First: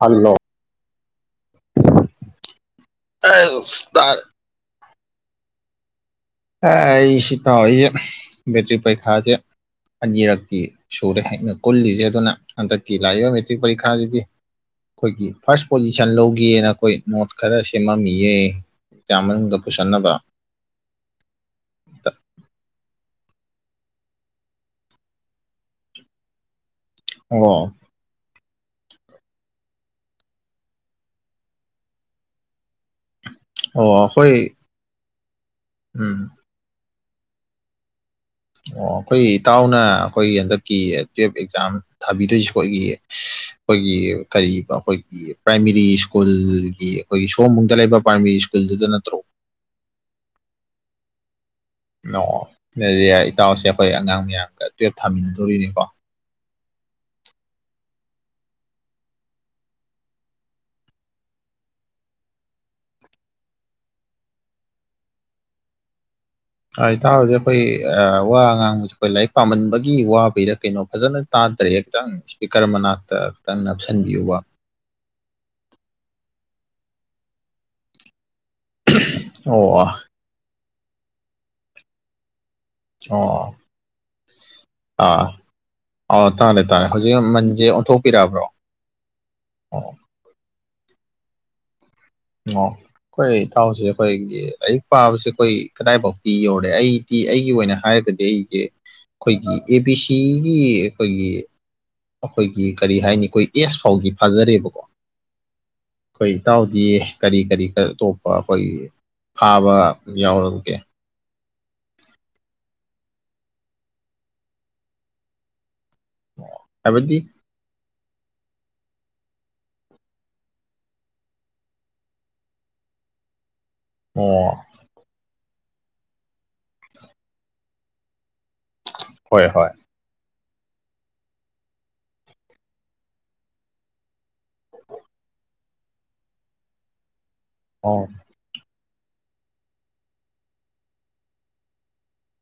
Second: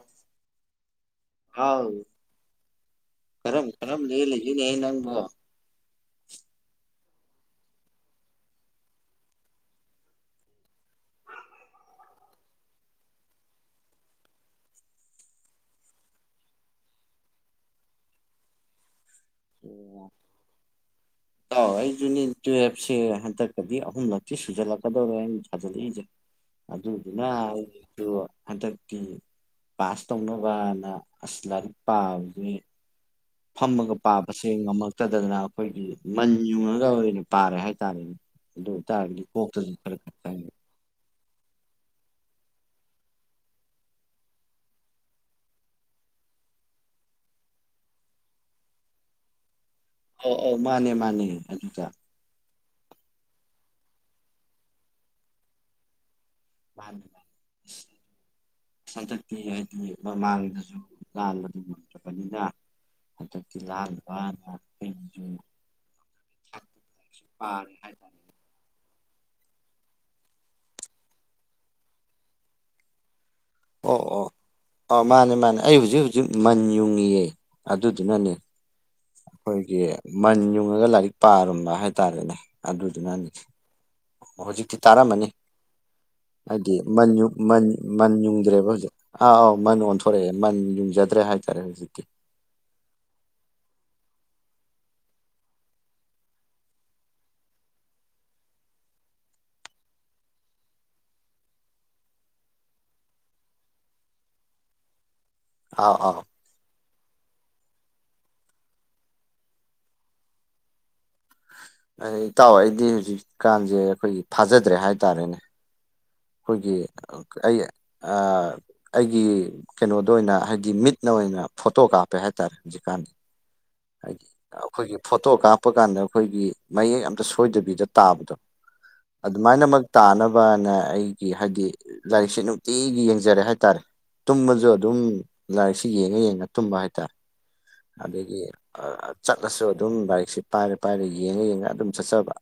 Hello ꯍꯥꯎ ꯀꯔꯝ ꯀꯔꯝ ꯇ [unintelligible] ꯅꯪꯕꯣ ꯑꯥꯏ ꯁꯤ ꯇꯥꯎꯏꯖꯦ ꯕꯦꯇ꯭ꯔꯤꯛ ꯄꯩꯈꯥꯖꯦ ꯑꯅꯤꯔꯛꯇꯤ ꯁꯨꯔꯦ ꯑꯩꯅ ꯀꯨꯜꯂꯤꯖꯦ ꯑꯗꯨꯅ ꯍꯟꯇꯛꯀꯤ ꯂꯥꯛꯏꯕ ꯃꯦꯇ꯭ꯔꯤꯛ ꯄꯔꯤꯈꯥꯁꯤꯗꯤ ꯑꯈꯣꯏꯒꯤ ꯐꯥꯔꯁ ꯄꯣꯖꯤꯁꯟ ꯂꯧꯒꯦꯅ ꯑꯩꯈꯣꯏ ꯅꯣꯠꯁ ꯈꯔ ꯁꯦꯝꯃꯝꯃꯤꯌꯦ ꯑꯦꯛꯖꯥꯝ ꯃꯅꯨꯡꯗ ꯗ ꯄꯨꯁꯟꯅꯕ ꯇꯥꯎ ꯑꯗꯨꯅꯦ ꯇꯨꯌꯦꯞꯁꯦ ꯍꯟꯇꯛ ꯀꯗꯤ ꯑꯍꯨꯝꯂꯛꯇꯤ ꯁꯨꯖꯜꯂꯛꯀꯗꯧꯔꯦ ꯑꯩꯅ ꯊꯥꯖꯜꯂꯛꯏꯁꯦ ꯑꯗꯨꯗꯨꯅ ꯑꯣ ꯑꯗꯣ ꯍꯟꯇꯛꯇꯤ ꯄꯥꯁ ꯇꯧꯅꯕꯅ ꯑꯁ ꯂꯥꯏꯔꯤꯛ ꯄꯥꯕꯅꯤ ꯑꯣ ꯐꯝꯃꯒ ꯑꯩꯈꯣꯏ ꯄꯥꯕꯁꯦ ꯉꯝꯃꯛꯇꯗꯅ ꯑꯩꯈꯣꯏꯒꯤ ꯎꯝ ꯃꯟ ꯌꯨꯡꯉꯒ ꯑꯣꯏꯅ ꯄꯥꯔꯦ ꯍꯥꯏꯇꯥꯔꯦꯅꯦ ꯑꯗꯨ ꯑꯣ ꯑꯈꯣꯏ ꯑꯣꯏꯇꯥꯔꯒꯗꯤ ꯀꯣꯛꯇꯁꯨ ꯏꯇꯥꯎꯅ ꯈꯔ ꯈꯔ ꯑꯈꯣꯏꯒꯤ ꯆꯪꯉꯦ ꯍꯟꯗꯛ ꯀꯤ ꯇꯨꯋꯦꯞ ꯑꯦꯛꯖꯥꯝ ꯊꯥꯕꯤꯗꯣꯏꯁꯤ ꯈꯣꯢꯒꯤ ꯑꯈꯣꯏꯒꯤ ꯀꯩꯕ ꯑꯩꯈꯣꯏ ꯒꯤ ꯄ꯭ꯔꯥꯏꯃꯥꯔꯤ ꯁ꯭ꯀꯨꯜꯒꯤ ꯑꯈꯣꯏꯒꯤ ꯁꯑꯣꯝꯕꯨꯡꯗ ꯂꯩꯕ ꯄ꯭ꯔꯥꯏꯃꯥꯔꯤ ꯁ꯭ꯀꯨꯜꯗꯨꯗ ꯅꯠꯇ꯭ꯔꯣ ꯑ ꯑꯧ ꯃꯥꯅꯦ ꯃꯥꯅꯦ ꯑꯗꯨꯗ ꯑꯣ ꯑꯗꯨꯗꯤ ꯏꯇꯥꯎꯁꯦ ꯑꯈꯣꯏ ꯑꯉꯥꯡ ꯃꯌꯥꯝꯒ ꯇꯨꯌꯦꯜꯞ ꯊꯥꯃꯤꯟꯅꯗꯣꯔꯤꯅꯤꯀꯣ [unintelligible] ꯁꯟꯗꯛꯇꯤ ꯍꯥꯏꯗꯤ ꯃꯃꯥꯡꯗꯁꯨ ꯂꯥꯟ ꯑꯗꯨꯝ ꯆꯠꯄꯅꯤꯅ ꯍꯟꯇꯛꯇꯤ ꯂꯥꯟ ꯄꯥꯡꯕ ꯂꯩꯇ꯭ꯔꯦ ꯑꯥ ꯏꯇꯥꯎꯖꯦ ꯑꯩꯈꯣꯏ ꯑꯥ ꯍꯥꯏꯇꯥꯔꯦ ꯋꯥ ꯉꯥꯡꯕꯁꯤ ꯑꯈꯣꯏ ꯂꯥꯏꯔꯤꯛ ꯄꯥꯃꯟꯕꯒꯤ ꯋꯥꯕꯩꯗ ꯀꯩꯅꯣ ꯐꯖꯅ ꯇꯥꯗ꯭ꯔꯦ ꯈꯤꯇꯪ ꯏꯁꯄꯤꯀꯔ ꯃꯅꯥꯛꯇ ꯈꯤꯇꯪ ꯅꯞꯁꯤꯟꯕꯤꯌꯨꯕ ꯑ ꯃꯥꯅꯦ ꯃꯥꯅꯦ ꯑꯩ ꯍꯨꯖꯤꯛ ꯍꯨꯖꯤꯛ ꯃꯟ ꯌꯨꯡꯉꯤꯌꯦ ꯑꯗꯨꯗꯨꯅꯅꯦ ꯑꯈꯣꯏꯒꯤ ꯑꯣ ꯃꯟ ꯌꯨꯡꯉꯒ ꯂꯥꯏꯔꯤꯛ ꯄꯥꯔꯝꯕ ꯍꯥꯏꯇꯥꯔꯦꯅꯦ ꯑꯗꯨꯗꯨꯅꯅꯤ ꯑꯣ ꯍꯨꯖꯤꯛꯇꯤ ꯑꯥ ꯇꯥꯔꯝꯃꯅꯤ ꯑꯥ ꯇꯥꯔꯦ ꯍꯥꯏꯗꯤ ꯇꯥꯔꯦ ꯃꯟ ꯍꯧꯖꯤꯛ ꯌꯨꯡ ꯃꯟ ꯃꯟꯁꯦ ꯃꯟ ꯑꯣꯟꯊꯣꯛꯄꯤꯔꯛꯑꯕ꯭ꯔꯣ ꯌꯨꯡꯗ꯭ꯔꯦꯕ ꯍꯨꯖꯤꯛ ꯑꯥ ꯑꯥꯎ ꯃꯟ ꯑꯣ ꯑꯣꯟꯊꯣꯛ ꯔꯛꯑꯦ ꯃꯟ ꯌꯨꯡꯖꯗ꯭ꯔꯦ ꯍꯥꯏꯇꯥꯔꯦ ꯍꯨꯖꯤꯛꯇꯤ ꯑꯣ ꯑꯈꯣꯏ ꯏ ꯊꯥꯎꯁꯤ ꯑꯩꯈꯣꯏꯒꯤ ꯑꯌꯨꯛ ꯄꯥꯕꯁꯦ ꯑꯈꯣꯏ ꯀꯗꯥꯏꯐꯥꯎꯇꯤ ꯌꯧꯔꯦ ꯑꯩ ꯑꯩꯒꯤ ꯑꯣꯏꯅ ꯍꯥꯏꯔꯒꯗꯤ ꯑꯩꯖꯦ ꯑꯩꯈꯣꯏꯒꯤ ꯑꯦ ꯕꯤ ꯁꯤꯒꯤ ꯑꯩꯈꯣꯏꯒꯤ ꯑꯩꯈꯣꯏꯒꯤ ꯀꯔꯤ ꯍꯥꯏꯅꯤ ꯑꯈꯣꯏ ꯑꯦꯁ ꯐꯥꯎꯗꯤ ꯐꯥꯖꯔꯦꯕꯀꯣ ꯑꯥꯎ ꯑꯥꯎ ꯑꯈꯣꯏ ꯏꯇꯥꯎꯗꯤ ꯀꯔꯤ ꯀꯔꯤ ꯑꯇꯣꯞꯄ ꯑꯈꯣꯏ ꯐꯥꯕ ꯌꯥꯎꯔꯕꯒꯦ ꯑ ꯏꯇꯥꯎ ꯑꯩꯗꯤ ꯍꯨꯖꯤꯛꯀꯥꯟꯁꯦ ꯑꯈꯣꯏꯒꯤ ꯐꯥꯖꯗ꯭ꯔꯦ ꯍꯥꯏꯇꯥꯔꯦꯅꯦ ꯑꯣ ꯑꯩꯈꯣꯏꯒꯤ ꯍꯥꯏꯕꯗꯤ ꯑꯩ ꯑ ꯑꯩꯒꯤ ꯀꯩꯅꯣꯗ ꯑꯣꯏꯅ ꯍꯥꯏꯗꯤ ꯃꯤꯠꯅ ꯑꯣꯏꯅ ꯐꯣꯇꯣ ꯀꯥꯞꯄꯦ ꯍꯥꯏꯇꯥꯔꯦ ꯍꯨꯖꯤꯛꯀꯥꯟꯗꯤ ꯑꯣ ꯑꯈꯣꯏꯒꯤ ꯐꯣꯇꯣ ꯀꯥꯞꯄ ꯀꯥꯟꯗ ꯑꯈꯣꯏꯒꯤ ꯃꯌꯦꯛ ꯑꯝꯇ ꯁꯣꯏꯗꯕꯤꯗ ꯇꯥꯕꯗꯣ ꯍꯣꯏ ꯍꯣꯏ ꯑꯗꯨꯃꯥꯏꯅꯃꯛ ꯇꯥꯅꯕꯅ ꯑꯩꯒꯤ ꯍꯥꯏꯗꯤ ꯂꯥꯏꯔꯤꯛꯁꯦ ꯅꯨꯡꯇꯤꯒꯤ ꯌꯦꯡꯖꯔꯦ ꯍꯥꯏꯇꯥꯔꯦ ꯇꯨꯝꯕꯁꯨ ꯑꯗꯨꯝ ꯂꯥꯏꯔꯤꯛꯁꯤ ꯌꯦꯡꯉ ꯌꯦꯡꯉ ꯇꯨꯝꯕ ꯍꯥꯏꯇꯥꯔꯦ ꯑꯣ ꯑꯗꯒꯤ ꯐꯥ ꯆꯠꯂꯁꯨ ꯑꯗꯨꯝ ꯂꯥꯢꯛꯁꯦ ꯄꯥꯏꯔ ꯄꯥꯏꯔ ꯌꯦꯡꯉ ꯌꯦꯡꯉ ꯑꯗꯨꯝ ꯆꯠꯆꯕ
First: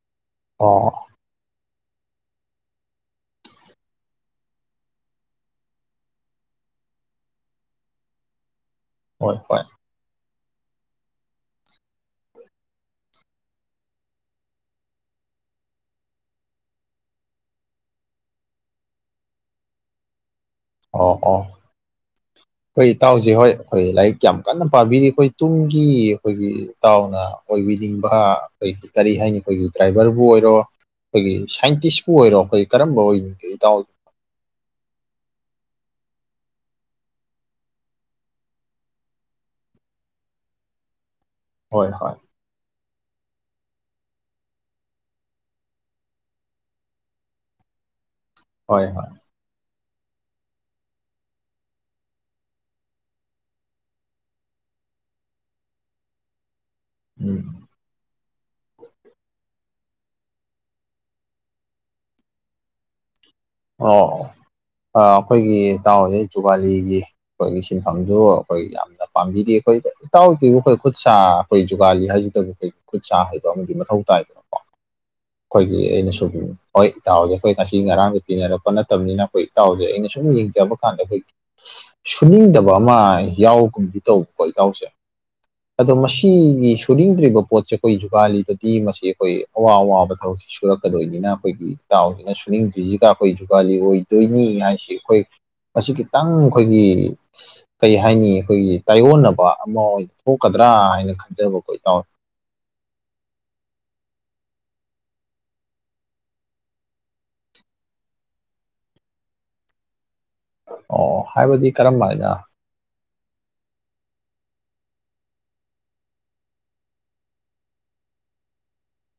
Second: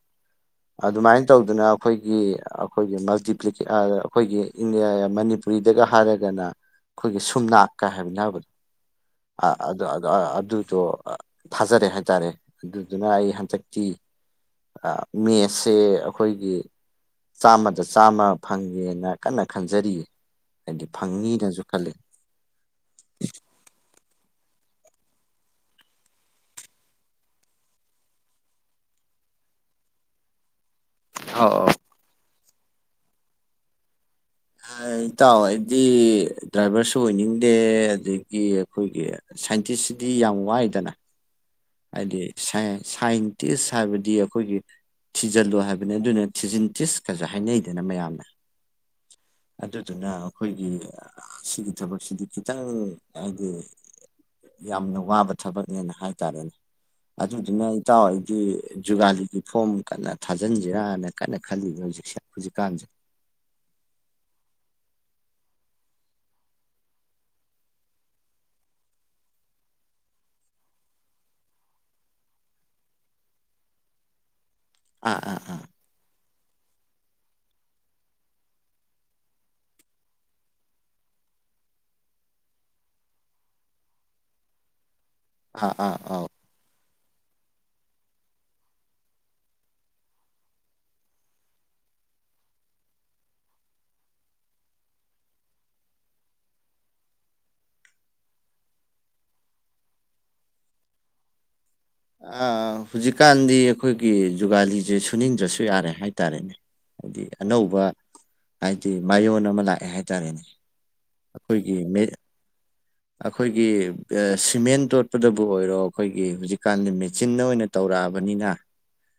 ꯑꯣ ꯑꯗꯨꯃꯥꯏꯟ ꯇꯧꯗꯅ ꯑꯈꯣꯏꯒꯤ ꯑꯈꯣꯏꯒꯤ ꯃꯜꯇꯤꯄ꯭ꯂꯤꯀꯦ ꯑꯥ ꯑꯈꯣꯏꯒꯤ [unintelligible] ꯃꯅꯤꯄꯨꯔꯤꯗꯒ ꯍꯥꯏꯔꯒꯅ ꯑꯈꯣꯏꯒꯤ ꯁꯨꯝꯅꯥꯛꯀ ꯍꯥꯏꯅꯕ ꯍꯣꯏ ꯑ ꯍꯣꯏ ꯑ ꯑꯥ ꯑꯗꯨꯗꯣꯑꯥ ꯐꯥꯖꯔꯦ ꯍꯥꯏꯇꯥꯔꯦ ꯑꯗꯨꯗꯨꯅ ꯑꯩ ꯍꯟꯗꯛꯇꯤ ꯑꯥ ꯃꯦꯁꯁꯦ ꯑꯈꯣꯏꯒꯤ ꯆꯥꯝꯃꯗ ꯆꯥꯝꯃ ꯐꯪꯒꯦꯅ ꯀꯟꯅ ꯈꯟꯖꯔꯤꯌꯦ ꯍꯥꯏꯗꯤ ꯐꯪꯅꯤꯅꯁꯨ ꯈꯜꯂꯤ ꯑꯈꯣꯏ ꯏꯇꯥꯎꯁꯦ ꯍꯣꯏ ꯑꯈꯣꯏ ꯂꯥꯏꯔꯤꯛ ꯌꯥꯝ ꯀꯟꯅ ꯄꯥꯕꯤꯔꯤ ꯑꯈꯣꯏ ꯇꯨꯡꯒꯤ ꯑꯈꯣꯏꯒꯤ ꯏꯇꯥꯎꯅ ꯑꯣꯏꯕꯤꯅꯤꯡꯕ ꯑꯈꯣꯏꯒꯤ ꯀꯔꯤ ꯍꯥꯏꯅꯤ ꯑꯈꯣꯏꯒꯤ ꯗ꯭ꯔꯥꯏꯚꯔꯕꯨ ꯑꯣꯏꯔꯣ ꯑꯈꯣꯏꯒꯤ ꯑꯣ ꯁꯥꯏꯟꯇꯤꯁꯄꯨ ꯑꯣꯏꯔꯣ ꯑꯈꯣꯏ ꯀꯔꯝꯕ ꯑꯣꯏꯅꯤꯡꯢ ꯏꯇꯥꯎ ꯑꯥ ꯏꯇꯥꯎ ꯑꯩꯗꯤ ꯗ꯭ꯔꯥꯏꯚꯔꯁꯨ ꯑꯣꯏꯅꯤꯡꯗꯦ ꯑꯗꯒꯤ ꯑꯈꯣꯏꯒꯤ ꯁꯥꯏꯟꯇꯤꯁꯤꯗꯤ ꯌꯥꯝ ꯋꯥꯏꯗꯅ ꯍꯣꯏ ꯍꯣꯏ ꯑꯩꯗꯤ ꯁꯥꯏ ꯁꯥꯏꯟꯇꯤꯁ ꯍꯥꯏꯕꯗꯤ ꯑꯈꯣꯏꯒꯤ ꯊꯤꯖꯜꯂꯨ ꯍꯥꯏꯕꯅꯦ ꯑꯗꯨꯅ ꯊꯤꯖꯤꯟꯇꯤꯁ ꯀꯖꯨ ꯍꯥꯏꯅꯩꯗꯅ ꯃꯌꯥꯝꯅ ꯍꯣꯏ ꯍꯣꯏ ꯑꯗꯨꯗꯨꯅ ꯑꯈꯣꯏꯒꯤ ꯁꯤꯒꯤ ꯊꯕꯛꯁꯤꯗꯤ ꯈꯤꯇꯪ ꯍꯥꯏꯗꯤ ꯌꯥꯝꯅ ꯋꯥꯕ ꯊꯕꯛꯅꯦꯅ ꯍꯥꯏꯇꯔꯦꯅꯦ ꯎꯝ ꯑꯗꯨꯗꯨꯅ ꯏꯇꯥꯎ ꯑꯩꯗꯤ ꯖꯨꯒꯥꯂꯤꯒꯤ ꯐꯣꯔꯝ ꯀꯟꯅ ꯊꯥꯖꯟꯖꯤꯔꯅ ꯀꯟꯅ ꯈꯜꯂꯤꯕ ꯍꯧꯖꯤꯛꯁꯦ ꯍꯧꯖꯤꯛꯀꯥꯟꯖꯦ ꯑꯣ ꯑꯣ ꯑꯥ ꯑꯈꯣꯏꯒꯤ ꯏꯇꯥꯎꯖꯦ ꯖꯨꯒꯥꯂꯤꯒꯤ ꯈꯣꯏꯒꯤ ꯁꯤꯟꯐꯝꯖꯨ ꯑꯈꯣꯏ ꯌꯥꯝꯅ ꯄꯥꯝꯕꯤꯔꯤ ꯑꯩꯈꯣꯏꯗ ꯏꯇꯥꯎꯖꯤꯕꯨ ꯑꯈꯣꯏ ꯈꯨꯠ ꯁꯥ ꯈꯣꯏ ꯖꯨꯒꯥꯂꯤ ꯍꯥꯏꯖꯤꯗꯕꯨ ꯑꯈꯣꯏ ꯈꯨꯠ ꯁꯥ ꯍꯩꯕ ꯑꯃꯥꯗꯤ ꯃꯊꯧ ꯇꯥꯏꯗꯅ ꯀꯣ ꯑꯥ ꯑꯥ ꯑꯥ ꯈꯣꯏꯒꯤ ꯑꯩꯅꯁꯨꯝ ꯍꯣꯏ ꯏꯇꯥꯎ ꯍꯣꯏꯖꯦ ꯑꯈꯣꯏ ꯉꯁꯤ ꯉꯔꯥꯡ ꯇꯤꯟꯅꯔꯛꯄ ꯅꯠꯇꯕꯅꯤꯅ ꯑꯈꯣꯏ ꯏꯇꯥꯎꯖꯦ ꯑꯩꯅ ꯁꯨꯝ ꯌꯦꯡꯖꯕ ꯀꯥꯟꯗ ꯑꯈꯣꯏ ꯁꯨꯅꯤꯡꯗꯕ ꯑꯃꯥ ꯌꯥꯎꯒꯨꯝꯗꯤ ꯇꯧꯕꯀꯣ ꯏꯇꯥꯎꯖꯦ ꯑꯥ ꯑꯗꯣ ꯑꯥ ꯑꯥꯎ ꯃꯁꯤꯒꯤꯁꯨ ꯁꯨꯅꯤꯡꯗ꯭ꯔꯤꯕ ꯄꯣꯠꯁꯦ ꯈꯣꯏ ꯖꯨꯒꯥꯂꯤꯗꯗꯤ ꯃꯁꯤ ꯑꯈꯣꯏ ꯑꯋꯥ ꯑꯋꯥꯕ ꯊꯕꯛꯁꯤ ꯁꯨꯔꯛꯀꯗꯣꯏꯅꯤꯅ ꯑꯈꯣꯏꯒꯤ ꯏꯇꯥꯎꯖꯤꯅ ꯁꯨꯅꯤꯡꯗ꯭ꯔꯤꯖꯤꯒ ꯈꯣꯏ ꯖꯨꯒꯥꯂꯤ ꯑꯣꯏꯗꯣꯏꯅꯤ ꯍꯥꯏꯁꯤ ꯈꯣꯏ ꯃꯁꯤ ꯈꯤꯇꯪ ꯈꯣꯏꯒꯤ ꯀꯩ ꯍꯥꯏꯅꯤ ꯑꯈꯣꯏꯒꯤ ꯇꯥꯏꯌꯣꯟꯅꯕ ꯑꯃꯥ ꯑꯣꯏꯟ ꯊꯣꯛꯀꯗ꯭ꯔꯥ ꯍꯥꯏꯅ ꯈꯟꯖꯕꯀꯣ ꯏꯇꯥꯎ ꯑ ꯍꯨꯖꯤꯛꯀꯥꯟꯗꯤ ꯑꯈꯣꯏꯒꯤ ꯖꯨꯒꯥꯂꯤꯖꯦ ꯁꯨꯅꯤꯡꯗ꯭ꯔꯁꯨ ꯌꯥꯔꯦ ꯍꯥꯏꯇꯔꯦꯅꯦ ꯑꯥꯏꯗꯤ ꯑꯅꯧꯕ ꯍꯥꯏꯗꯤ ꯃꯌꯣꯟ ꯑꯃꯥ ꯂꯥꯛꯑꯦ ꯍꯥꯏꯇꯔꯦꯅꯦ ꯑꯣ ꯍꯥꯏꯕꯗꯤ ꯀꯔꯝꯃꯥꯏꯅ ꯑꯈꯣꯏꯒꯤ ꯑ ꯁꯤꯃꯦꯟ ꯇꯣꯠꯄꯗꯕꯨ ꯑꯣꯏꯔꯣ ꯑꯈꯣꯏꯒꯤ ꯍꯧꯖꯤꯛ ꯀꯥꯟꯗꯤ ꯃꯦꯆꯤꯟꯅ ꯑꯣꯏꯅ ꯇꯧꯔꯛꯑꯕꯅꯤꯅ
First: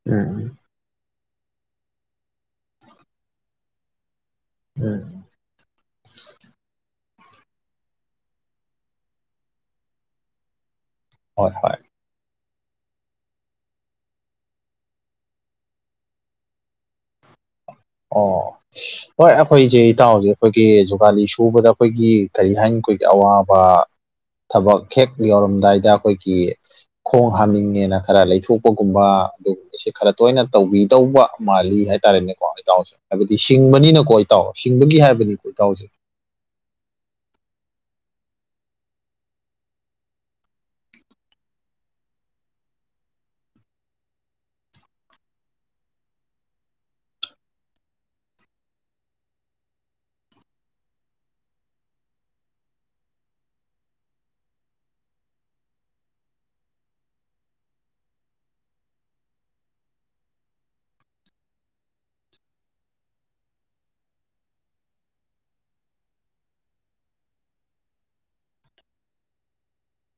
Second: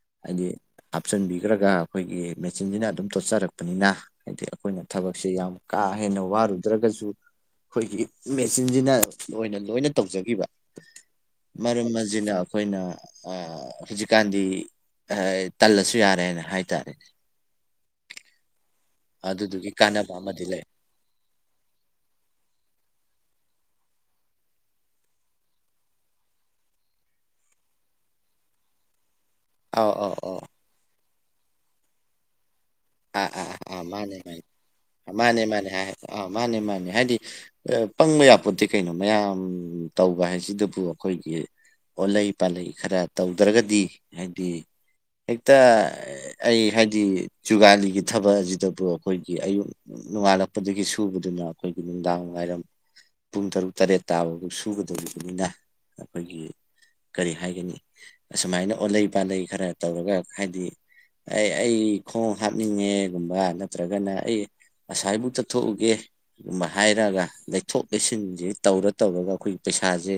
ꯎꯝ ꯍꯥꯏꯗꯤ ꯍꯥꯞꯆꯤꯟꯕꯤꯒ꯭ꯔꯒ ꯑꯈꯣꯏꯒꯤ ꯃꯦꯆꯤꯟꯖꯤꯅ ꯑꯗꯨꯝ ꯇꯣꯠꯆꯔꯛꯄꯅꯤꯅ ꯍꯥꯏꯗꯤ ꯑꯈꯣꯏꯅ ꯎꯝ ꯊꯕꯛꯁꯦ ꯌꯥꯝ ꯀꯥ ꯍꯦꯟꯅ ꯋꯥꯔꯨꯗ꯭ꯔꯒꯖꯨ ꯈꯣꯏꯒꯤ ꯃꯦꯆꯤꯟꯖꯤꯅ ꯑꯣꯏꯅ ꯂꯣꯏꯅ ꯇꯧꯖꯒꯤꯕ ꯍꯣꯏ ꯍꯣꯏ ꯃꯔꯝ ꯃ ꯖꯤꯅ ꯑꯈꯣꯏꯅ ꯑ ꯑ ꯍꯨꯖꯤꯛꯀꯥꯟꯗꯤ ꯑꯍ ꯇꯜꯂꯁꯨ ꯌꯥꯔꯦꯅ ꯍꯥꯏꯇꯔꯦꯅꯦ ꯑꯣ ꯍꯣꯏ ꯑꯗꯨꯗꯨꯒꯤ ꯑꯈꯣꯏꯖꯦ ꯀꯥꯟꯅꯕ ꯏꯇꯥꯎꯖꯦ ꯑꯃꯗꯤ ꯂꯩ ꯑꯈꯣꯏꯒꯤ ꯖꯨꯒꯥꯂꯤ ꯁꯨ ꯎꯕꯗ ꯑꯈꯣꯏꯒꯤ ꯀꯔꯤ ꯍꯥꯏꯅꯤ ꯑꯈꯣꯏꯒꯤ ꯑꯋꯥꯕ ꯊꯕꯛ ꯍꯦꯛ ꯌꯧꯔꯝꯗꯥꯏꯗ ꯑꯈꯣꯏꯒꯤ ꯈꯣꯡ ꯍꯥꯝꯅꯤꯡꯉꯦꯅ ꯈꯔ ꯂꯩꯊꯣꯛꯄꯒꯨꯝꯕ ꯇꯨꯒꯨꯝꯕꯁꯤ ꯑꯧ ꯈꯔ ꯑꯧ ꯑꯧ ꯇꯣꯏꯅ ꯇꯧꯕꯤꯗꯧꯕ ꯃꯥꯜꯂꯤ ꯍꯥꯏꯇꯔꯦꯅꯦꯀꯣ ꯏꯇꯥꯎꯖꯦ ꯑꯥ ꯍꯥꯏꯕꯗꯤ ꯑꯥ ꯑꯥ ꯁꯤꯡꯕꯅꯤꯅꯀꯣ ꯃꯥꯅꯦ ꯃꯥꯅꯦ ꯏꯇꯥꯎ ꯁꯤꯡꯕꯒꯤ ꯃꯥꯅꯦ ꯍꯥꯏꯕꯅꯤꯀꯣ ꯃꯥꯅꯦ ꯏꯇꯥꯎꯖꯦ ꯍꯥꯏ ꯑꯥ ꯃꯥꯅꯦ ꯃꯥꯅꯦ ꯍꯥꯏꯗꯤ ꯑ ꯄꯪꯕ ꯌꯥꯄꯣꯠꯇꯦ ꯀꯩꯅꯣ ꯃꯌꯥꯝ ꯇꯧꯕ ꯍꯥꯏꯖꯤꯗꯕꯨ ꯑꯈꯣꯏꯒꯤ ꯑꯣꯠꯂꯩ ꯄꯥꯜꯂꯩ ꯈꯔ ꯇꯧꯗ꯭ꯔꯒꯗꯤ ꯍꯥꯏꯗꯤ ꯍꯦꯛꯇ ꯑꯩ ꯍꯥꯏꯗꯤ ꯖꯨꯒꯥꯂꯤꯒꯤ ꯊꯕꯛ ꯑꯖꯤꯗꯕꯨ ꯑꯈꯣꯏꯒꯤ ꯑꯌꯨꯛ ꯅꯣꯡꯉꯥꯜꯂꯛꯄꯗꯒꯤ ꯁꯨꯕꯗꯨꯅ ꯑꯈꯣꯏꯒꯤ ꯅꯨꯡꯗꯥꯡ ꯋꯥꯏꯔꯝ ꯄꯨꯡ ꯇꯔꯨꯛ ꯇꯔꯦꯠ ꯇꯥꯕꯕꯧ ꯁꯨꯒꯗꯧꯔꯤꯕꯅꯤꯅ ꯑꯈꯣꯏꯒꯤ ꯀꯔꯤ ꯍꯥꯏꯒꯅꯤ ꯑꯁꯨꯃꯥꯏꯅ ꯑꯣꯜꯂꯩ ꯄꯥꯠꯂꯩ ꯈꯔ ꯇꯧꯔꯒ ꯍꯥꯏꯗꯤ ꯑꯩ ꯑꯩ ꯈꯣꯡ ꯍꯥꯞꯅꯤꯡꯉꯦꯒꯨꯝꯕ ꯅꯠꯇ꯭ꯔꯒꯅ ꯑꯩ ꯉꯁꯥꯏꯕꯨꯛ ꯆꯠꯊꯣꯛꯎꯒꯦ ꯨꯃ ꯍꯥꯏꯔꯒ ꯂꯩꯊꯣꯛ ꯂꯩꯁꯤꯟꯖꯦ ꯇꯧꯔ ꯇꯧꯔꯒ ꯑꯈꯣꯏꯒꯤ ꯄꯩꯁꯥꯖꯦ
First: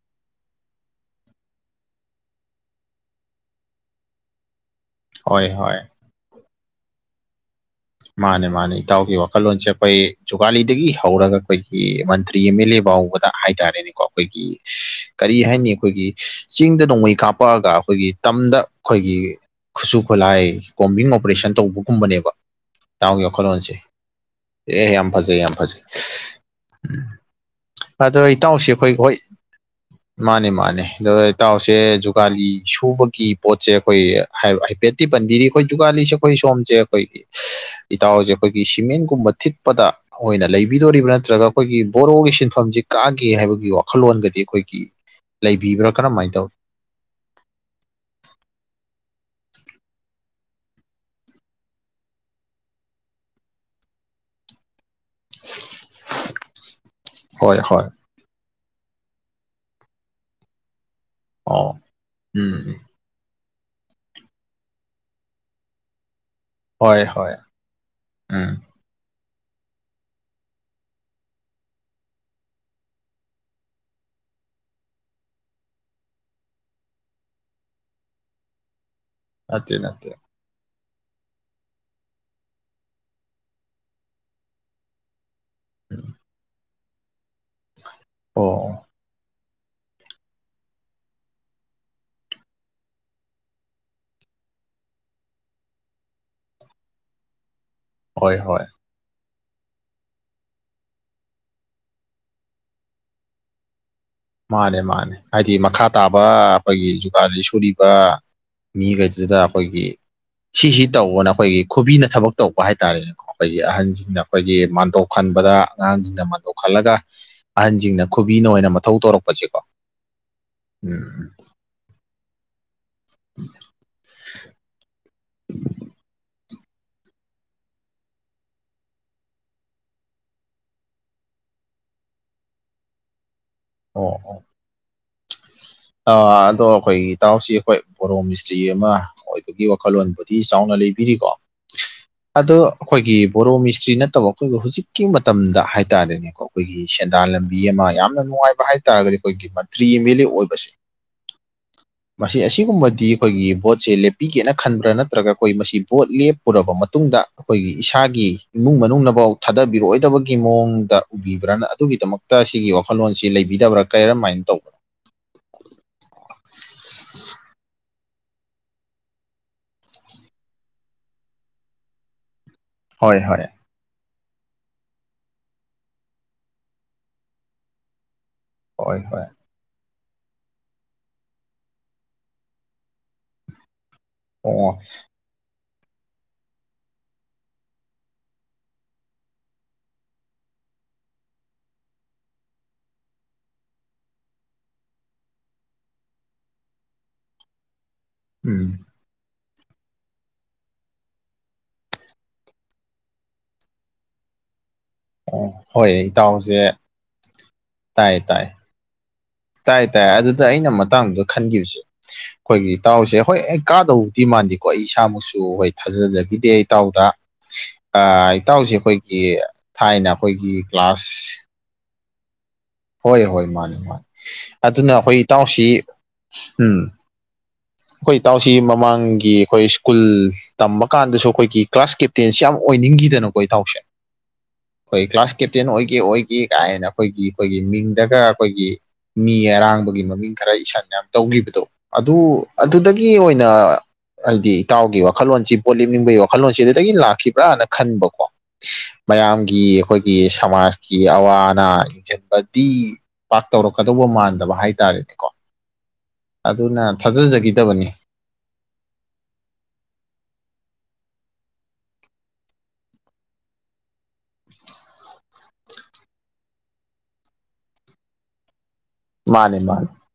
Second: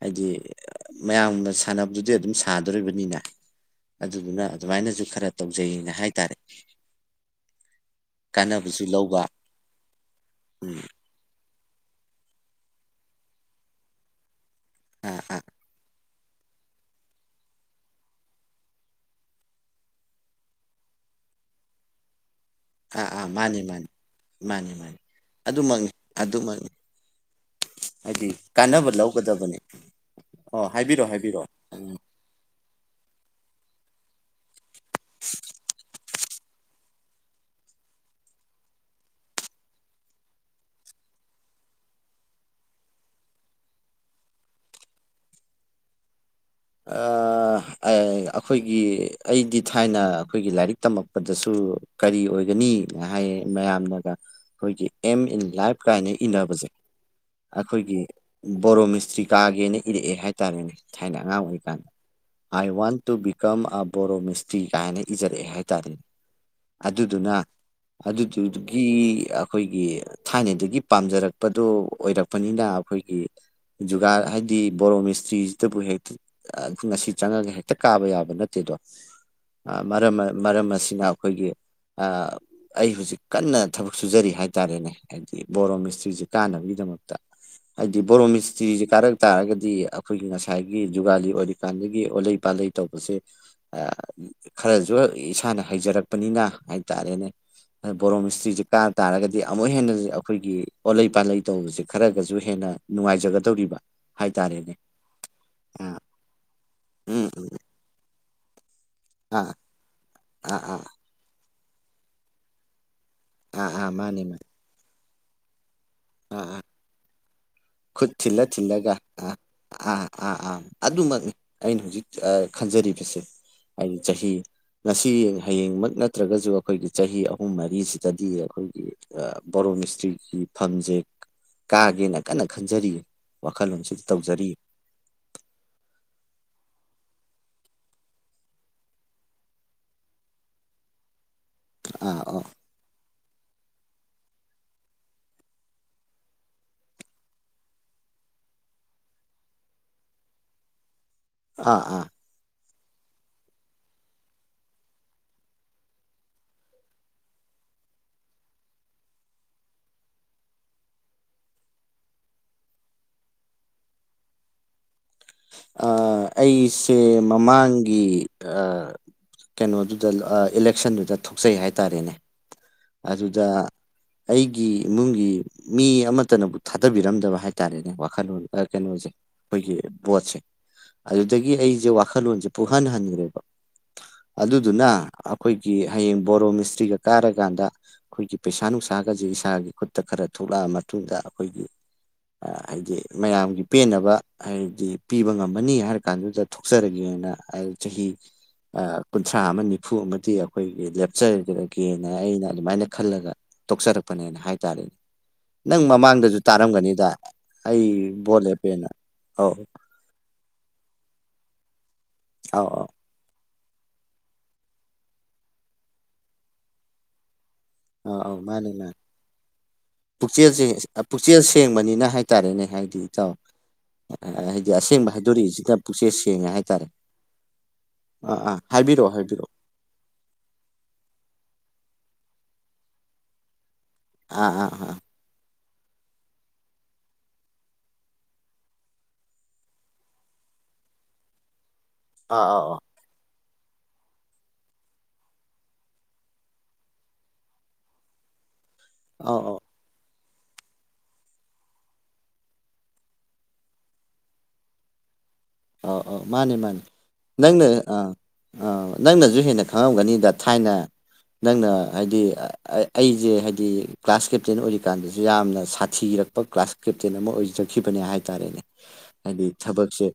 ꯍꯥꯏꯗꯤ ꯃꯌꯥꯝꯅ ꯁꯥꯟꯅꯕꯗꯨꯗꯤ ꯑꯗꯨꯝ ꯁꯥꯗꯣꯔꯤꯕꯅꯤꯅ ꯑꯗꯨꯗꯨꯅ ꯑꯗꯨꯃꯥꯏꯅꯖꯨ ꯈꯔ ꯍꯣꯏ ꯍꯣꯏ ꯇꯧꯖꯩꯅ ꯍꯥꯏꯇꯔꯦ ꯃꯥꯅꯦ ꯃꯥꯅꯦ ꯏꯇꯥꯎꯒꯤ ꯋꯥꯈꯜꯂꯣꯟꯁꯦ ꯑꯈꯣꯏ ꯎꯝ ꯖꯣꯒꯥꯂꯤꯗꯒꯤ ꯍꯧꯔꯒ ꯑꯈꯣꯏꯒꯤ ꯃꯟꯇ꯭ꯔꯤ ꯑꯦꯝ ꯑꯦꯜ ꯑꯦ ꯕꯥꯎꯕꯗ ꯍꯥꯏꯇꯥꯔꯦꯅꯦꯀꯣ ꯑꯈꯣꯏꯒꯤ ꯑꯥ ꯀꯔꯤ ꯑꯥ ꯍꯥꯏꯅꯤ ꯑꯈꯣꯏꯒꯤ ꯆꯤꯡꯗ ꯅꯣꯡꯃꯩ ꯀꯥꯞꯄꯛꯑꯒ ꯑꯈꯣꯏꯒꯤ ꯇꯝꯗ ꯑꯈꯣꯏꯒꯤ ꯈꯨꯠꯁꯨ ꯈꯨꯠꯂꯥꯏ ꯀꯣꯝꯕꯤꯡ ꯑꯣꯄꯦꯔꯦꯁꯟ ꯇꯧꯕꯒꯨꯝꯕꯅꯦꯕ ꯑꯥ ꯇꯥꯎꯒꯤ ꯑꯥ ꯃꯥꯅꯤ ꯋꯥꯈꯜꯂꯣꯟꯁꯦ ꯃꯥꯅꯤ ꯃꯥꯅꯤ ꯑꯦ ꯃꯥꯅꯤ ꯌꯥꯝ ꯐꯖꯩ ꯌꯥꯝ ꯐꯖꯩ ꯑꯗꯨꯃꯛꯅꯤ ꯑꯗꯨꯃꯛꯅꯤ ꯎꯝ ꯑꯗꯣ ꯍꯥꯏꯗꯤ ꯏꯇꯥꯎꯁꯦ ꯀꯥꯟꯅꯕ ꯑꯈꯣꯏ ꯍꯣꯏ ꯂꯧꯒꯗꯕꯅꯤ ꯃꯥꯅꯤ ꯑꯣ ꯃꯥꯅꯤ ꯍꯥꯏꯕꯤꯔꯣ ꯑꯗꯣ ꯍꯥꯏꯕꯤꯔꯣ ꯏꯇꯥꯎꯁꯦ ꯖꯨꯛ ꯒꯥꯂꯤ ꯁꯨꯕꯒꯤ ꯄꯣꯠꯁꯦ ꯑꯈꯣꯏ ꯍꯥꯏ ꯍꯥꯢꯐꯦꯠꯇꯤ ꯄꯟꯕꯤꯔꯤ ꯑꯈꯣꯏ ꯖꯨꯒꯥꯂꯤꯁꯦ ꯑꯈꯣꯏ ꯁꯣꯝꯖꯦ ꯑꯈꯣꯏꯒꯤ ꯏꯇꯥꯎꯖꯦ ꯑꯈꯣꯏꯒꯤ ꯁꯤꯃꯦꯟꯠꯒꯨꯝꯕ ꯊꯤꯠꯄꯗ ꯑꯣꯏꯅ ꯂꯩꯕꯤꯗꯣꯔꯤꯕ꯭ꯔꯥ ꯅꯠꯇ꯭ꯔꯒ ꯑꯈꯣꯏꯒꯤ ꯕꯣꯔꯣꯒꯤ ꯁꯤꯟꯐꯝꯖꯤ ꯀꯥꯒꯦ ꯍꯥꯏꯕꯒꯤ ꯋꯥꯈꯜꯂꯣꯟꯒꯗꯤ ꯑꯈꯣꯏꯒꯤ ꯂꯩꯕꯤꯕ꯭ꯔꯥ ꯀꯔꯝꯃꯥꯢ ꯇꯧ ꯑ ꯑꯩ ꯑꯈꯣꯏꯒꯤ ꯑꯩꯗꯤ ꯊꯥꯏꯅ ꯑꯈꯣꯏꯒꯤ ꯂꯥꯏꯔꯤꯛ ꯇꯝꯃꯛꯄꯗꯁꯨ ꯀꯔꯤ ꯑꯣꯏꯒꯅꯤ ꯍꯥꯏꯌꯦ ꯃꯌꯥꯝꯅꯒ ꯑꯈꯣꯏꯒꯤ ꯑꯦꯝ ꯏꯟ ꯂꯥꯏꯐ ꯀꯥꯏꯅ ꯏꯅꯕꯖꯦ ꯍꯣꯏ ꯍꯣꯏ ꯑꯈꯣꯏꯒꯤ ꯕꯣꯔꯣ ꯃꯤꯁꯇ꯭ꯔꯤ ꯀꯥꯒꯦꯅ ꯏꯔꯛꯑꯦ ꯍꯥꯏꯇꯥꯔꯦꯅꯦ ꯊꯥꯏꯅ ꯑꯉꯥꯡ ꯑꯣ ꯀꯥꯟ um I um want to become a ꯕꯣꯔꯣ ꯃꯤꯁꯇ꯭ꯔꯤ ꯀꯥꯏꯅ ꯏꯖꯔꯛꯑꯦ ꯍꯥꯏꯇꯥꯔꯦꯅꯦ ꯍꯣꯏ ꯑꯗꯨꯗꯨꯅ ꯍꯣꯏ ꯎꯝ ꯑꯗꯨꯗꯨꯢꯗꯨꯒꯤ ꯒꯤ ꯑꯈꯣꯏꯒꯤ ꯊꯥꯏꯅꯗꯒꯤ ꯄꯥꯝꯖꯔꯛꯄꯗꯣ ꯑꯣꯏꯔꯛꯄꯅꯤꯅ ꯑꯈꯣꯏꯒꯤ ꯖꯨꯒꯥꯔ ꯍꯥꯏꯗꯤ ꯕꯣꯔꯣꯃꯤꯁꯇ꯭ꯔꯤꯖꯤꯗꯕꯨ ꯍꯦꯛꯇ ꯑ ꯉꯁꯤ ꯆꯪꯉꯒ ꯍꯦꯛꯇ ꯀꯥꯕ ꯌꯥꯕ ꯅꯠꯇꯦꯗꯣ ꯅꯠꯇꯦ ꯑ ꯅꯠꯇꯦ ꯃꯔꯝꯃ ꯃꯔꯝ ꯑꯁꯤꯅ ꯑꯈꯣꯏꯒꯤ ꯑ ꯑꯩ ꯍꯧꯖꯤꯛ ꯀꯟꯅ ꯊꯕꯛ ꯁꯨꯖꯔꯤ ꯍꯥꯏꯇꯥꯔꯦꯅꯦ ꯍꯥꯏꯗꯤ ꯕꯣꯔꯣ ꯎꯝ ꯃꯤꯁꯇ꯭ꯔꯤꯖꯦ ꯀꯥꯟꯅꯕꯒꯤꯗꯃꯛꯇ ꯍꯥꯏꯗꯤ ꯕꯣꯔꯣ ꯃꯤꯁꯇ꯭ꯔꯤꯖꯦ ꯑꯣ ꯀꯥꯔꯛ ꯇꯥꯔꯒꯗꯤ ꯑꯈꯣꯏꯒꯤ ꯉꯁꯥꯏꯒꯤ ꯖꯨꯒꯥꯂꯤ ꯑꯣꯏꯔꯤꯀꯥꯟꯗꯒꯤ ꯑꯣꯠꯂꯩ ꯄꯥꯂꯩ ꯇꯧꯕꯖꯦ ꯑ ꯈꯔꯖꯨ ꯏꯁꯥꯅ ꯍꯩꯖꯔꯛꯄꯅꯤꯅ ꯍꯥꯏꯇꯥꯔꯦꯅꯦ ꯕꯣꯔꯣ ꯍꯣꯏ ꯃꯤꯁꯇ꯭ꯔꯤꯖꯦ ꯍꯣꯏ ꯀꯥ ꯇꯥꯔꯒꯗꯤ ꯑꯃꯨꯛ ꯍꯦꯟꯅꯖꯨ ꯑꯈꯣꯏꯒꯤ ꯑꯣꯠꯂꯩ ꯄꯥꯂꯩ ꯇꯧꯕꯖꯦ ꯈꯔꯒꯖꯨ ꯍꯦꯟꯅ ꯅꯨꯡꯉꯥꯏꯖꯒꯗꯧꯔꯤꯕ ꯍꯥꯏꯇꯥꯔꯦꯅꯦ ꯃꯥꯅꯦ ꯃꯥꯅꯦ ꯍꯥꯏꯗꯤ ꯃꯈꯥ ꯑꯥ ꯇꯥꯕ ꯑꯈꯣꯏꯒꯤ ꯎꯝ ꯖꯨꯒꯥꯂꯤ ꯁꯨꯔꯤꯕ ꯃꯤꯒꯩ ꯖꯤꯗ ꯑꯥ ꯑꯈꯣꯏꯒꯤ ꯑꯥ ꯑꯥ ꯁꯤꯁꯤ ꯇꯧꯕꯅ ꯑꯈꯣꯏꯒꯤ ꯈꯨꯕꯤꯅ ꯊꯕꯛ ꯇꯧꯕ ꯍꯥꯏꯇꯥꯔꯦꯅꯦꯀꯣ ꯑꯈꯣꯏꯒꯤ ꯑꯥ ꯑꯥ ꯑꯍꯟꯖꯤꯡꯅ ꯃꯥꯅꯦ ꯃꯥꯅꯦ ꯑꯈꯣꯏꯒꯤ ꯃꯥꯟꯇꯣꯞ ꯈꯟꯕꯗ ꯑꯉꯥꯡꯖꯤꯡꯅ ꯑꯥ ꯑꯥ ꯃꯥꯟꯇꯣꯞ ꯈꯜꯂꯒ ꯑꯍꯟꯖꯤꯡꯅ ꯈꯨꯕꯤꯅ ꯑꯣꯏꯅ ꯃ ꯌꯥ ꯑꯥ ꯑꯥ ꯑꯥ ꯑꯥ ꯎꯝ ꯑꯗꯨꯃꯛꯅꯤ ꯑꯩꯅ ꯍꯨꯖꯤꯛ ꯑ ꯈꯟꯖꯔꯤꯕꯁꯦ ꯑꯩ ꯆꯍꯤ ꯉꯁꯤ ꯍꯌꯦꯡꯃꯛ ꯅꯠꯇ꯭ꯔꯒꯖꯨ ꯑꯈꯣꯏꯒꯤ ꯆꯍꯤ ꯑꯍꯨꯝ ꯃꯔꯤꯁꯤꯗꯗꯤ ꯑꯈꯣꯏꯒꯤ ꯑ ꯕꯣꯔꯣ ꯃꯤꯁꯇ꯭ꯔꯤꯒꯤ ꯐꯝꯖꯦ ꯀꯥꯒꯦꯅ ꯀꯟꯅ ꯈꯟꯖꯔꯤꯌꯦ ꯋꯥꯈꯜꯂꯣꯟꯁꯤꯗ ꯇꯧꯖꯔꯤꯌꯦ ꯑ ꯑꯗꯣ ꯑꯈꯣꯏꯒꯤ ꯏꯇꯥꯎꯁꯤ ꯑꯈꯣꯏ ꯕꯣꯔꯣ ꯃꯤꯁꯇ꯭ꯔꯤ ꯑꯃ ꯑꯣꯏꯕꯒꯤ ꯋꯥꯈꯜꯂꯣꯟꯕꯨꯗꯤ ꯆꯥꯎꯅ ꯂꯩꯕꯤꯔꯤꯀꯣ ꯑꯥ ꯑꯥ ꯑꯗꯣ ꯑꯈꯣꯏꯒꯤ ꯕꯣꯔꯣ ꯃꯤꯁꯇ꯭ꯔꯤ ꯅꯠꯇꯕ ꯑꯈꯣꯏꯒꯤ ꯍꯨꯖꯤꯛꯀꯤ ꯃꯇꯝꯗ ꯍꯥꯏꯇꯥꯔꯦꯅꯦꯀꯣ ꯑꯈꯣꯏꯒꯤ ꯁꯦꯟꯗꯥꯟ ꯂꯝꯕꯤ ꯑꯃ ꯌꯥꯝꯅ ꯅꯨꯡꯉꯥꯏꯕ ꯍꯥꯏꯇꯥꯥꯔꯒꯗꯤ ꯑꯈꯣꯏꯒꯤ ꯃꯟꯇ꯭ꯔꯤ ꯑꯦꯝ ꯑꯦꯜ ꯑꯦ ꯑꯣꯏꯕꯁꯦ ꯑꯥ ꯑꯥ ꯃꯁꯤ ꯑꯁꯤꯒꯨꯝꯕꯗꯤ ꯑꯈꯣꯏꯒꯤ ꯚꯣꯠꯁꯦ ꯂꯦꯞꯄꯤꯒꯦꯅ ꯈꯟꯕ꯭ꯔꯥ ꯅꯠꯇ꯭ꯔꯒ ꯑꯈꯣꯏ ꯃꯁꯤ ꯚꯣꯠ ꯂꯦꯞꯄꯨꯔꯕ ꯃꯇꯨꯡꯗ ꯑꯈꯣꯏꯒꯤ ꯏꯁꯥꯒꯤ ꯏꯃꯨꯡ ꯃꯅꯨꯡꯅꯕꯣꯛ ꯊꯥꯗꯕꯤꯔꯛꯑꯣꯏꯗꯕꯒꯤ ꯃꯋꯣꯡꯗ ꯎꯕꯤꯕ꯭ꯔꯥꯅ ꯑꯗꯨꯒꯤꯗꯃꯛ ꯇ ꯁꯤꯒꯤ ꯋꯥꯈꯜꯂꯣꯟꯁꯤ ꯂꯩꯕꯤꯗꯕ꯭ꯔꯥ ꯀꯔꯝꯃꯥꯏꯟ ꯇꯧ ꯑ ꯑꯩꯁꯦ ꯃꯃꯥꯡꯒꯤ ꯑ ꯀꯩꯅꯣꯗꯨꯗ ꯑ ꯏꯂꯦꯛꯁꯟꯗꯨꯗ ꯊꯣꯛꯆꯩ ꯍꯥꯏꯇꯥꯔꯦꯅꯦ ꯍꯣꯏ ꯍꯣꯏ ꯑꯗꯨꯗ ꯑꯩꯒꯤ ꯏꯃꯨꯡꯒꯤ ꯃꯤ ꯑꯃꯠꯇꯅꯕꯨ ꯊꯥꯗꯕꯤꯔꯝꯗꯕ ꯍꯥꯏꯇꯥꯔꯦꯅꯦ ꯋꯥꯈꯟ ꯑ ꯍꯣꯏ ꯀꯩꯅꯣꯖꯦ ꯍꯣꯏ ꯑꯈꯣꯏꯒꯤ ꯚꯣꯠꯁꯦ ꯑꯗꯨꯗꯒꯤ ꯑꯩꯁꯦ ꯋꯥꯈꯜꯂꯣꯟꯁꯦ ꯄꯨꯍꯟ ꯍꯟꯈ꯭ꯔꯦꯕ ꯑꯣ ꯑꯗꯨꯗꯨꯅ ꯑꯞ ꯈꯣꯏꯒꯤ ꯍꯌꯦꯡ ꯕꯣꯔꯣ ꯃꯤꯁꯇ꯭ꯔꯤꯒ ꯀꯥꯔꯀꯥꯟꯗ ꯑꯩꯈꯣꯏꯒꯤ ꯄꯩꯁꯥ ꯅꯨꯡꯁꯥꯒꯁꯦ ꯏꯁꯥꯒꯤ ꯈꯨꯠꯇ ꯈꯔ ꯊꯣꯛꯂꯛꯑ ꯃꯇꯨꯡꯗ ꯑꯈꯣꯏꯒꯤ ꯍꯥꯏꯗꯤ ꯃꯌꯥꯝꯒꯤ ꯄꯦꯟꯅꯕ ꯍꯥꯏꯔꯗꯤ ꯄꯤꯕ ꯉꯝꯃꯅꯤ ꯍꯥꯏꯔꯀꯥꯟꯗꯨꯗ ꯊꯣꯛꯆꯔꯒꯦꯅ ꯑꯩ ꯆꯍꯤ ꯎꯝ ꯑꯥ ꯀꯨꯟꯊ꯭ꯔꯥ ꯑꯃ ꯅꯤꯐꯨ ꯑꯃꯗꯤ ꯑꯩꯈꯣꯏꯒꯤ ꯂꯦꯞꯆꯈꯗꯒꯦꯅ ꯑꯩꯅ ꯑꯗꯨꯃꯥꯏꯅ ꯈꯜꯂꯒ ꯇꯣꯛꯆꯔꯛꯄꯅꯦꯅ ꯍꯥꯏꯇꯥꯔꯦꯅꯦ ꯑꯣ ꯅꯪ ꯍꯣꯏ ꯃꯃꯥꯡꯗꯁꯨ ꯏꯇꯥꯎꯁꯦ ꯇꯥꯔꯝꯒꯅꯤꯗ ꯑꯩ ꯇꯥꯏ ꯕꯣꯠ ꯇꯥꯏ ꯂꯦꯞꯄꯦꯅ ꯑꯧ ꯇꯥꯏ ꯇꯥꯏ ꯑꯗꯨꯗ ꯑꯩꯅ ꯃꯇꯥꯡꯗꯨꯗ ꯈꯟꯈꯤꯕꯁꯦ ꯑꯧ ꯑꯩꯈꯣꯏꯒꯤ ꯑꯧ ꯇꯥꯎꯁꯦ ꯍꯣꯏ ꯑꯩ ꯀꯥꯗꯧ ꯗꯤ ꯃꯥꯟꯗꯦꯀꯣ ꯑꯩ ꯏꯁꯥꯃꯛꯁꯨ ꯍꯣꯏ ꯊꯥꯖꯖꯒꯤꯗꯦ ꯏꯇꯥꯎꯗ ꯑꯧ ꯑꯥ ꯑꯧ ꯃꯥꯅꯦ ꯏꯇꯥꯎꯁꯦ ꯃꯥꯅꯦ ꯑꯩꯈꯣꯏꯒꯤ ꯊꯥꯏꯅ ꯑꯩꯈꯣꯏꯒꯤ ꯀ꯭ꯂꯥꯁ ꯐꯦꯡꯕꯅꯤꯅ ꯍꯥꯏꯇꯥꯔꯦꯅꯦ ꯍꯥꯏ ꯍꯣꯏ ꯍꯣꯏ ꯃꯥꯅꯤ ꯃꯥꯅꯤ ꯑꯗꯨꯅ ꯑꯁꯦꯡꯕ ꯑꯩꯈꯣꯏ ꯏꯇꯥꯎꯁꯤ ꯍꯥꯏꯗꯣꯔꯛꯏꯁꯤꯅ ꯄꯨꯛꯆꯦꯜ ꯁꯦꯡꯉꯦ ꯎꯝ ꯍꯥꯏꯇꯥꯔꯦ ꯑꯩꯈꯣꯏ ꯑꯥ ꯏꯇꯥꯎꯁꯤ ꯑꯥ ꯍꯥꯏꯕꯤꯔꯛꯑꯣ ꯃꯃꯥꯡꯒꯤ ꯍꯥꯏꯕꯤꯔꯛꯑꯣ ꯑꯩꯈꯣꯏ ꯁ꯭ꯀꯨꯜ ꯇꯝꯕ ꯀꯥꯟꯗꯁꯨ ꯑꯩꯈꯣꯏꯒꯤ ꯀ꯭ꯂꯥꯁ ꯀꯦꯞꯇꯦꯟꯁꯤ ꯌꯥꯝ ꯑꯣꯏꯅꯤꯡꯒꯤꯗꯅꯀꯣ ꯏꯇꯥꯎꯁꯦ ꯑꯥ ꯑꯥ ꯑꯥ ꯈꯣꯏ ꯀ꯭ꯂꯥꯁ ꯀꯦꯞꯇꯦꯟ ꯑꯣꯏꯒꯦ ꯑꯣꯏꯒꯦ ꯀꯥꯏ ꯍꯦꯅ ꯑꯩꯈꯣꯏꯒꯤ ꯑꯩꯈꯣꯏꯒꯤ ꯃꯤꯡꯗꯒ ꯑꯩꯈꯣꯏꯒꯤ ꯃꯤ ꯑꯔꯥꯡꯕꯒꯤ ꯃꯃꯤꯡ ꯈꯔ ꯏꯁꯟ ꯌꯥꯝ ꯇꯧꯒꯤꯕꯗꯣ ꯑꯗꯨ ꯑꯥ ꯑꯥ ꯑꯧ ꯑꯗꯨꯗꯒꯤ ꯑꯣꯏꯅ ꯍꯥꯏꯗꯤ ꯏꯇꯥꯎꯒꯤ ꯋꯥꯈꯜꯂꯣꯟꯁꯤ ꯄꯣꯠ ꯂꯦꯞꯅꯤꯡꯕꯒꯤ ꯋꯥꯈꯜꯂꯣꯟꯁꯤ ꯑꯗꯨꯗꯒꯤ ꯂꯥꯛꯈꯤꯕ꯭ꯔꯥꯅ ꯈꯟꯕꯀꯣ ꯑꯧ ꯃꯌꯥꯝꯒꯤ ꯑꯩꯈꯣꯏꯒꯤ ꯁꯃꯥꯖꯀꯤ ꯑꯋꯥ ꯑꯅꯥ ꯌꯦꯡꯁꯤꯟ ꯕꯗꯤ ꯄꯥꯛ ꯇꯧꯔꯛꯀꯗꯧꯕ ꯃꯥꯟꯗꯕ ꯍꯥꯏꯇꯥꯔꯦꯅꯦꯀꯣ ꯑꯧ ꯑꯧ ꯃꯥꯅꯦ ꯑꯗꯨꯅ ꯊꯥꯖꯖꯒꯤꯗꯕꯅꯤ ꯑ ꯅꯪꯅꯁꯨ ꯍꯦꯟꯅ ꯈꯪꯉꯝꯒꯅꯤꯗ ꯊꯥꯏꯅ ꯅꯪꯅ ꯍꯥꯏꯗꯤ ꯑꯥ ꯑꯩꯁꯦ ꯍꯥꯏꯗꯤ ꯀ꯭ꯂꯥꯁ ꯀꯦꯞꯇꯦꯟ ꯑꯣꯏꯔꯤꯀꯥꯟꯗꯁꯨ ꯌꯥꯝꯅ ꯁꯥꯊꯤꯔꯛ ꯄ ꯀ꯭ꯂꯥꯁ ꯀꯦꯞꯇꯦꯟ ꯑꯃ ꯑꯣꯏꯖꯈꯤꯕꯅꯦ ꯍꯥꯏꯇꯥꯔꯦꯅꯦ [inaudible] ꯍꯥꯏꯗꯤ ꯃꯥꯅꯦ ꯊꯕꯛꯁꯦ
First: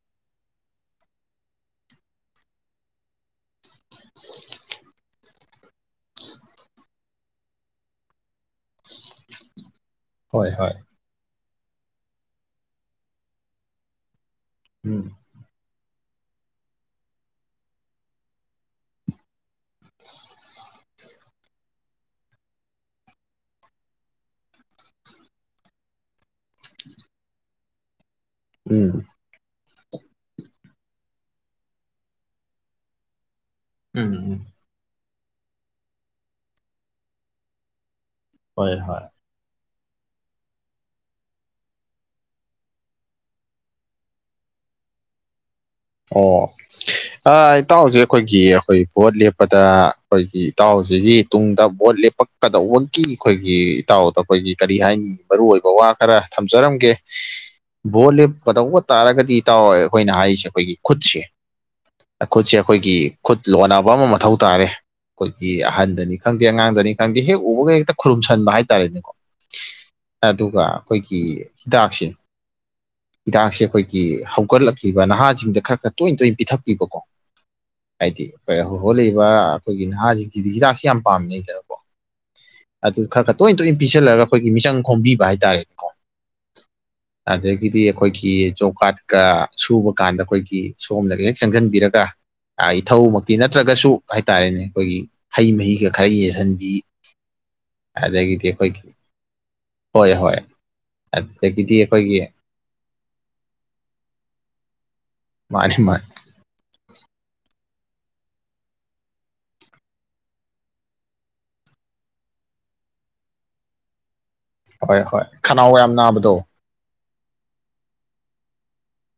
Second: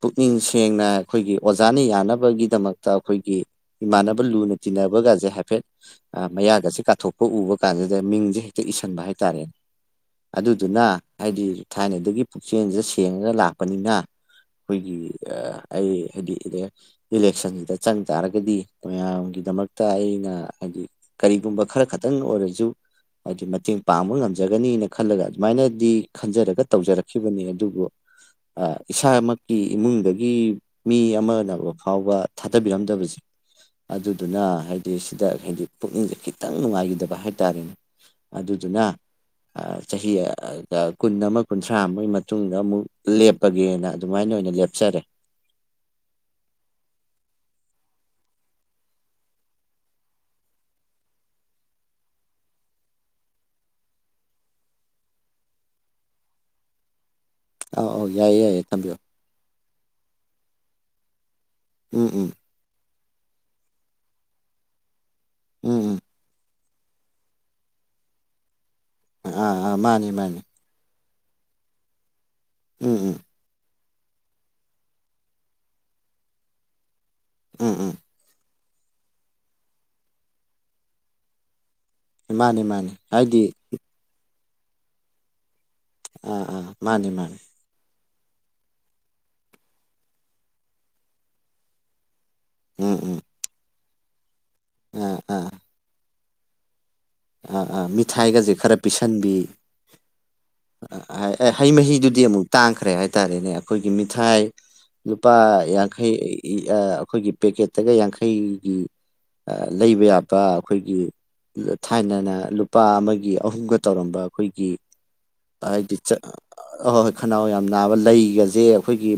ꯄꯨꯛꯅꯤꯡ ꯁꯦꯡꯅ ꯑꯩꯈꯣꯏꯒꯤ ꯑꯣꯖꯥꯅ ꯌꯥꯅꯕꯒꯤꯗꯃꯛꯇ ꯑꯈꯣꯏꯒꯤ ꯏꯃꯥꯟꯅꯕ ꯂꯨꯅ ꯇꯤꯟꯅꯕꯒꯖꯦ ꯍꯥꯏꯐꯦꯠ ꯑꯥ ꯃꯌꯥꯒꯁꯦ ꯀꯥꯊꯣꯛꯄ ꯎꯕꯀꯥꯟꯗꯨꯗ ꯃꯤꯡꯖꯦ ꯍꯦꯛ ꯏꯁꯤꯟꯕ ꯍꯥꯏꯇꯥꯔꯦ ꯍꯣꯏ ꯍꯣꯏ ꯑꯗꯨꯗꯨꯅ ꯍꯥꯏꯗꯤ ꯊꯥꯏꯅꯗꯒꯤ ꯄꯨꯛꯆꯦꯜꯖꯦ ꯁꯦꯡꯉꯒ ꯂꯥꯛꯄꯅꯤꯅ ꯑꯩꯈꯣꯏꯒꯤ ꯎꯝ ꯑꯥ ꯑꯩ ꯍꯥꯏꯗꯤ ꯏꯗꯥ ꯏꯂꯦꯛꯁꯟꯁꯤꯗ ꯆꯪ ꯇꯥꯔꯒꯗꯤ ꯃꯌꯥꯝꯒꯤꯗꯃꯛ ꯇ ꯑꯩꯅ ꯍꯥꯏꯗꯤ ꯀꯔꯤꯒꯨꯝꯕ ꯈꯔ ꯈꯛꯇꯪ ꯑꯣꯏꯔꯖꯨ ꯍꯥꯏꯗꯤ ꯃꯇꯦꯡ ꯄꯥꯡꯕ ꯉꯝꯖꯒꯅꯤꯅ ꯈꯜꯂꯒ ꯑꯗꯨꯃꯥꯏꯅꯗꯤ ꯈꯟꯖꯔꯒ ꯇꯧꯖꯔꯛꯈꯤꯕꯅꯤ ꯑꯗꯨꯕꯨ [inaudible] ꯑꯥ ꯏꯁꯥꯃꯛꯀꯤ ꯏꯃꯨꯡꯗꯒꯤ ꯃꯤ ꯑꯃꯅ ꯐꯥꯎꯕ ꯊꯥꯗꯕꯤꯔꯝꯗꯕꯖꯦ ꯎꯝ ꯎꯝ ꯑꯗꯨꯗꯨꯅ ꯍꯥꯏꯗꯤ ꯁꯤꯗ ꯍꯥꯏꯗꯤ ꯄꯨꯛꯅꯤꯡꯖꯦ ꯈꯤꯇꯪ ꯅꯨꯡꯉꯥꯏꯒꯤꯗꯕ ꯍꯥꯏꯇꯥꯥꯔꯦꯅꯦ ꯍꯣꯏ ꯑꯗꯨꯗꯨꯅ ꯍꯣꯏ ꯑ ꯆꯍꯤ ꯑ ꯒ ꯀꯨꯟ ꯑꯃꯥ ꯀꯨꯟꯊ꯭ꯔꯥ ꯑꯃꯒꯤ ꯃꯇꯨꯡꯗ ꯑꯃꯨꯛ ꯂꯦꯞꯄꯒꯦꯅ ꯑꯗꯨꯃꯥꯏꯅ ꯑꯣꯏꯅ ꯂꯦꯞꯆꯔꯦ꯫ ꯑꯣ ꯑ ꯏꯇꯥꯎꯖꯦ ꯑꯈꯣꯏꯒꯤ ꯑꯈꯣꯏ ꯚꯣꯠ ꯂꯦꯞꯄꯗ ꯑꯈꯣꯏꯒꯤ ꯏꯇꯥꯎꯁꯤꯒꯤ ꯇꯨꯡꯗ ꯚꯣꯠ ꯂꯦꯞꯄꯛ ꯀꯗꯧꯕꯒꯤ ꯑꯈꯣꯏꯒꯤ ꯏꯇꯥꯎꯗ ꯑꯈꯣꯏꯒꯤ ꯀꯔꯤ ꯍꯥꯏꯅꯤ ꯃꯔꯨꯑꯣꯏꯕ ꯋꯥ ꯈꯔ ꯊꯝꯖꯔꯝꯒꯦ ꯑꯧ ꯑꯧ ꯚꯣꯠ ꯌꯥꯏꯌꯦ ꯌꯥꯏꯌꯦ ꯂꯦꯄꯀꯗꯧꯕ ꯊꯝꯕꯤꯌꯨ ꯇꯥꯔꯥꯒꯗꯤ ꯏꯇꯥꯎ ꯑꯩꯈꯣꯏꯅ ꯍꯥꯏꯁꯦ ꯑꯩꯈꯣꯏꯒꯤ ꯈꯨꯠꯁꯦ ꯎꯝ ꯎꯝ ꯈꯨꯠꯁꯦ ꯑꯩꯈꯣꯏꯒꯤ ꯈꯨꯠ ꯂꯣꯟꯅꯕ ꯑꯃ ꯃꯊꯧ ꯇꯥꯔꯦ ꯑꯩꯈꯣꯏꯒꯤ ꯎꯝ ꯎꯝ ꯑꯍꯟꯗꯅꯤ ꯈꯪꯗꯦ ꯑꯉꯥꯡꯗꯅꯤ ꯈꯪꯗꯦ ꯍꯦꯛ ꯎꯕꯒ ꯍꯦꯛꯇ ꯈꯨꯔꯨꯝꯁꯟꯕ ꯍꯥꯏꯇꯥꯔꯦꯅꯦꯀꯣ ꯑꯥ ꯑꯥ ꯃꯥꯅꯤ ꯃꯥꯅꯤ ꯑꯗꯨꯒ ꯑꯩꯈꯣꯏꯒꯤ ꯍꯤꯗꯥꯛꯁꯦ ꯑꯝ ꯍꯝ ꯍꯤꯗꯥꯛꯁꯦ ꯑꯧꯈꯣꯏꯒꯤ ꯍꯧꯒꯠꯂꯛꯂꯤꯕ ꯅꯍꯥꯁꯤꯡꯗ ꯈꯔ ꯈꯔ ꯇꯣꯏ ꯇꯣꯏꯅ ꯄꯤꯊꯛꯄꯤꯕꯀꯣ ꯎꯝ ꯎꯝ ꯍꯥꯏꯗꯤ ꯈꯣꯏ ꯍꯧꯒꯠꯂꯛꯏꯕ ꯑꯩꯈꯣꯏꯒꯤ ꯅꯍꯥꯖꯤꯡꯖꯤꯗꯤ ꯍꯤꯗꯥꯛꯁꯦ ꯌꯥꯝ ꯄꯥꯝꯅꯩꯗꯅꯀꯣ ꯃꯥꯅꯤ ꯃꯥꯅꯤ ꯑꯗꯨ ꯈꯔ ꯈꯔ ꯍꯥꯏꯗꯤ ꯇꯣꯏ ꯇꯣꯏ ꯄꯤꯁꯜꯂꯒ ꯑꯩꯈꯣꯏꯒꯤ ꯃꯤꯆꯪ ꯈꯣꯝꯕꯤꯕ ꯍꯥꯏꯇꯥꯥꯔꯦꯅꯦꯀꯣ ꯎꯝ ꯎꯝ ꯃꯥꯅꯦ ꯃꯥꯅꯦ ꯑꯗꯒꯤꯗꯤ ꯑꯈꯣꯏꯒꯤ ꯖꯣꯕ ꯀꯥꯔꯠꯀ ꯁꯨꯕ ꯀꯥꯟꯗ ꯑꯩꯈꯣꯏꯒꯤ ꯁꯣꯝꯅꯒ ꯍꯦꯛ ꯆꯪꯖꯟꯕꯤꯔꯒ ꯑ ꯎꯝ ꯎꯝ ꯏꯊꯧꯃꯛꯇꯤ ꯅꯠꯇ꯭ꯔꯒꯁꯨ ꯍꯥꯏꯇꯥꯔꯦꯅꯦ ꯑꯩꯈꯣꯏꯒꯤ ꯑꯥ ꯍꯩ ꯑꯥ ꯃꯍꯤꯒ ꯈꯔ ꯌꯦꯟꯖꯤꯟꯕꯤ ꯑꯥ ꯑꯥ ꯃꯤꯊꯥꯏꯒꯁꯦ ꯈꯔ ꯄꯤꯁꯟꯕꯤ ꯍꯣꯏ ꯍꯣꯏ ꯑ ꯑꯥꯏ ꯍꯩ ꯑꯗꯨꯗꯒꯤꯗꯤ ꯑꯩꯈꯣꯏꯒꯤ ꯃꯍꯤꯗꯨꯗꯤ ꯑꯃꯨꯛ ꯇꯥꯡꯈ꯭ꯔꯦ ꯍꯥꯏꯇꯥꯔꯦꯅꯦ ꯑꯩꯈꯣꯏꯒꯤ ꯃꯤꯊꯥꯏ ꯂꯨꯄꯥ ꯃꯥꯅꯤ ꯃꯥꯅꯤ ꯌꯥꯡꯈꯩ ꯏ ꯑ ꯑꯩꯈꯣꯏꯒꯤ ꯄꯦꯀꯦꯠꯇꯒ ꯌꯥꯡꯈꯩꯒꯤ ꯑ ꯂꯩꯕ ꯌꯥꯕ ꯑꯩꯈꯣꯏꯒꯤ ꯊꯥꯏꯅꯅ ꯂꯨꯄꯥ ꯑꯃꯒꯤ ꯑꯍꯨꯝꯒ ꯇꯧꯔꯝꯕ ꯑꯩꯈꯣꯏꯒꯤ ꯍꯣꯏ ꯍꯣꯏ ꯈꯅꯥꯎ ꯌꯥꯝ ꯍꯥꯏꯗꯤ ꯆꯠ ꯅꯥꯕꯗꯣ ꯑꯍꯣꯏ ꯈꯅꯥꯎ ꯌꯥꯝ ꯅꯥꯕ ꯂꯩꯒꯖꯦ ꯑꯩꯈꯣꯏꯒꯤ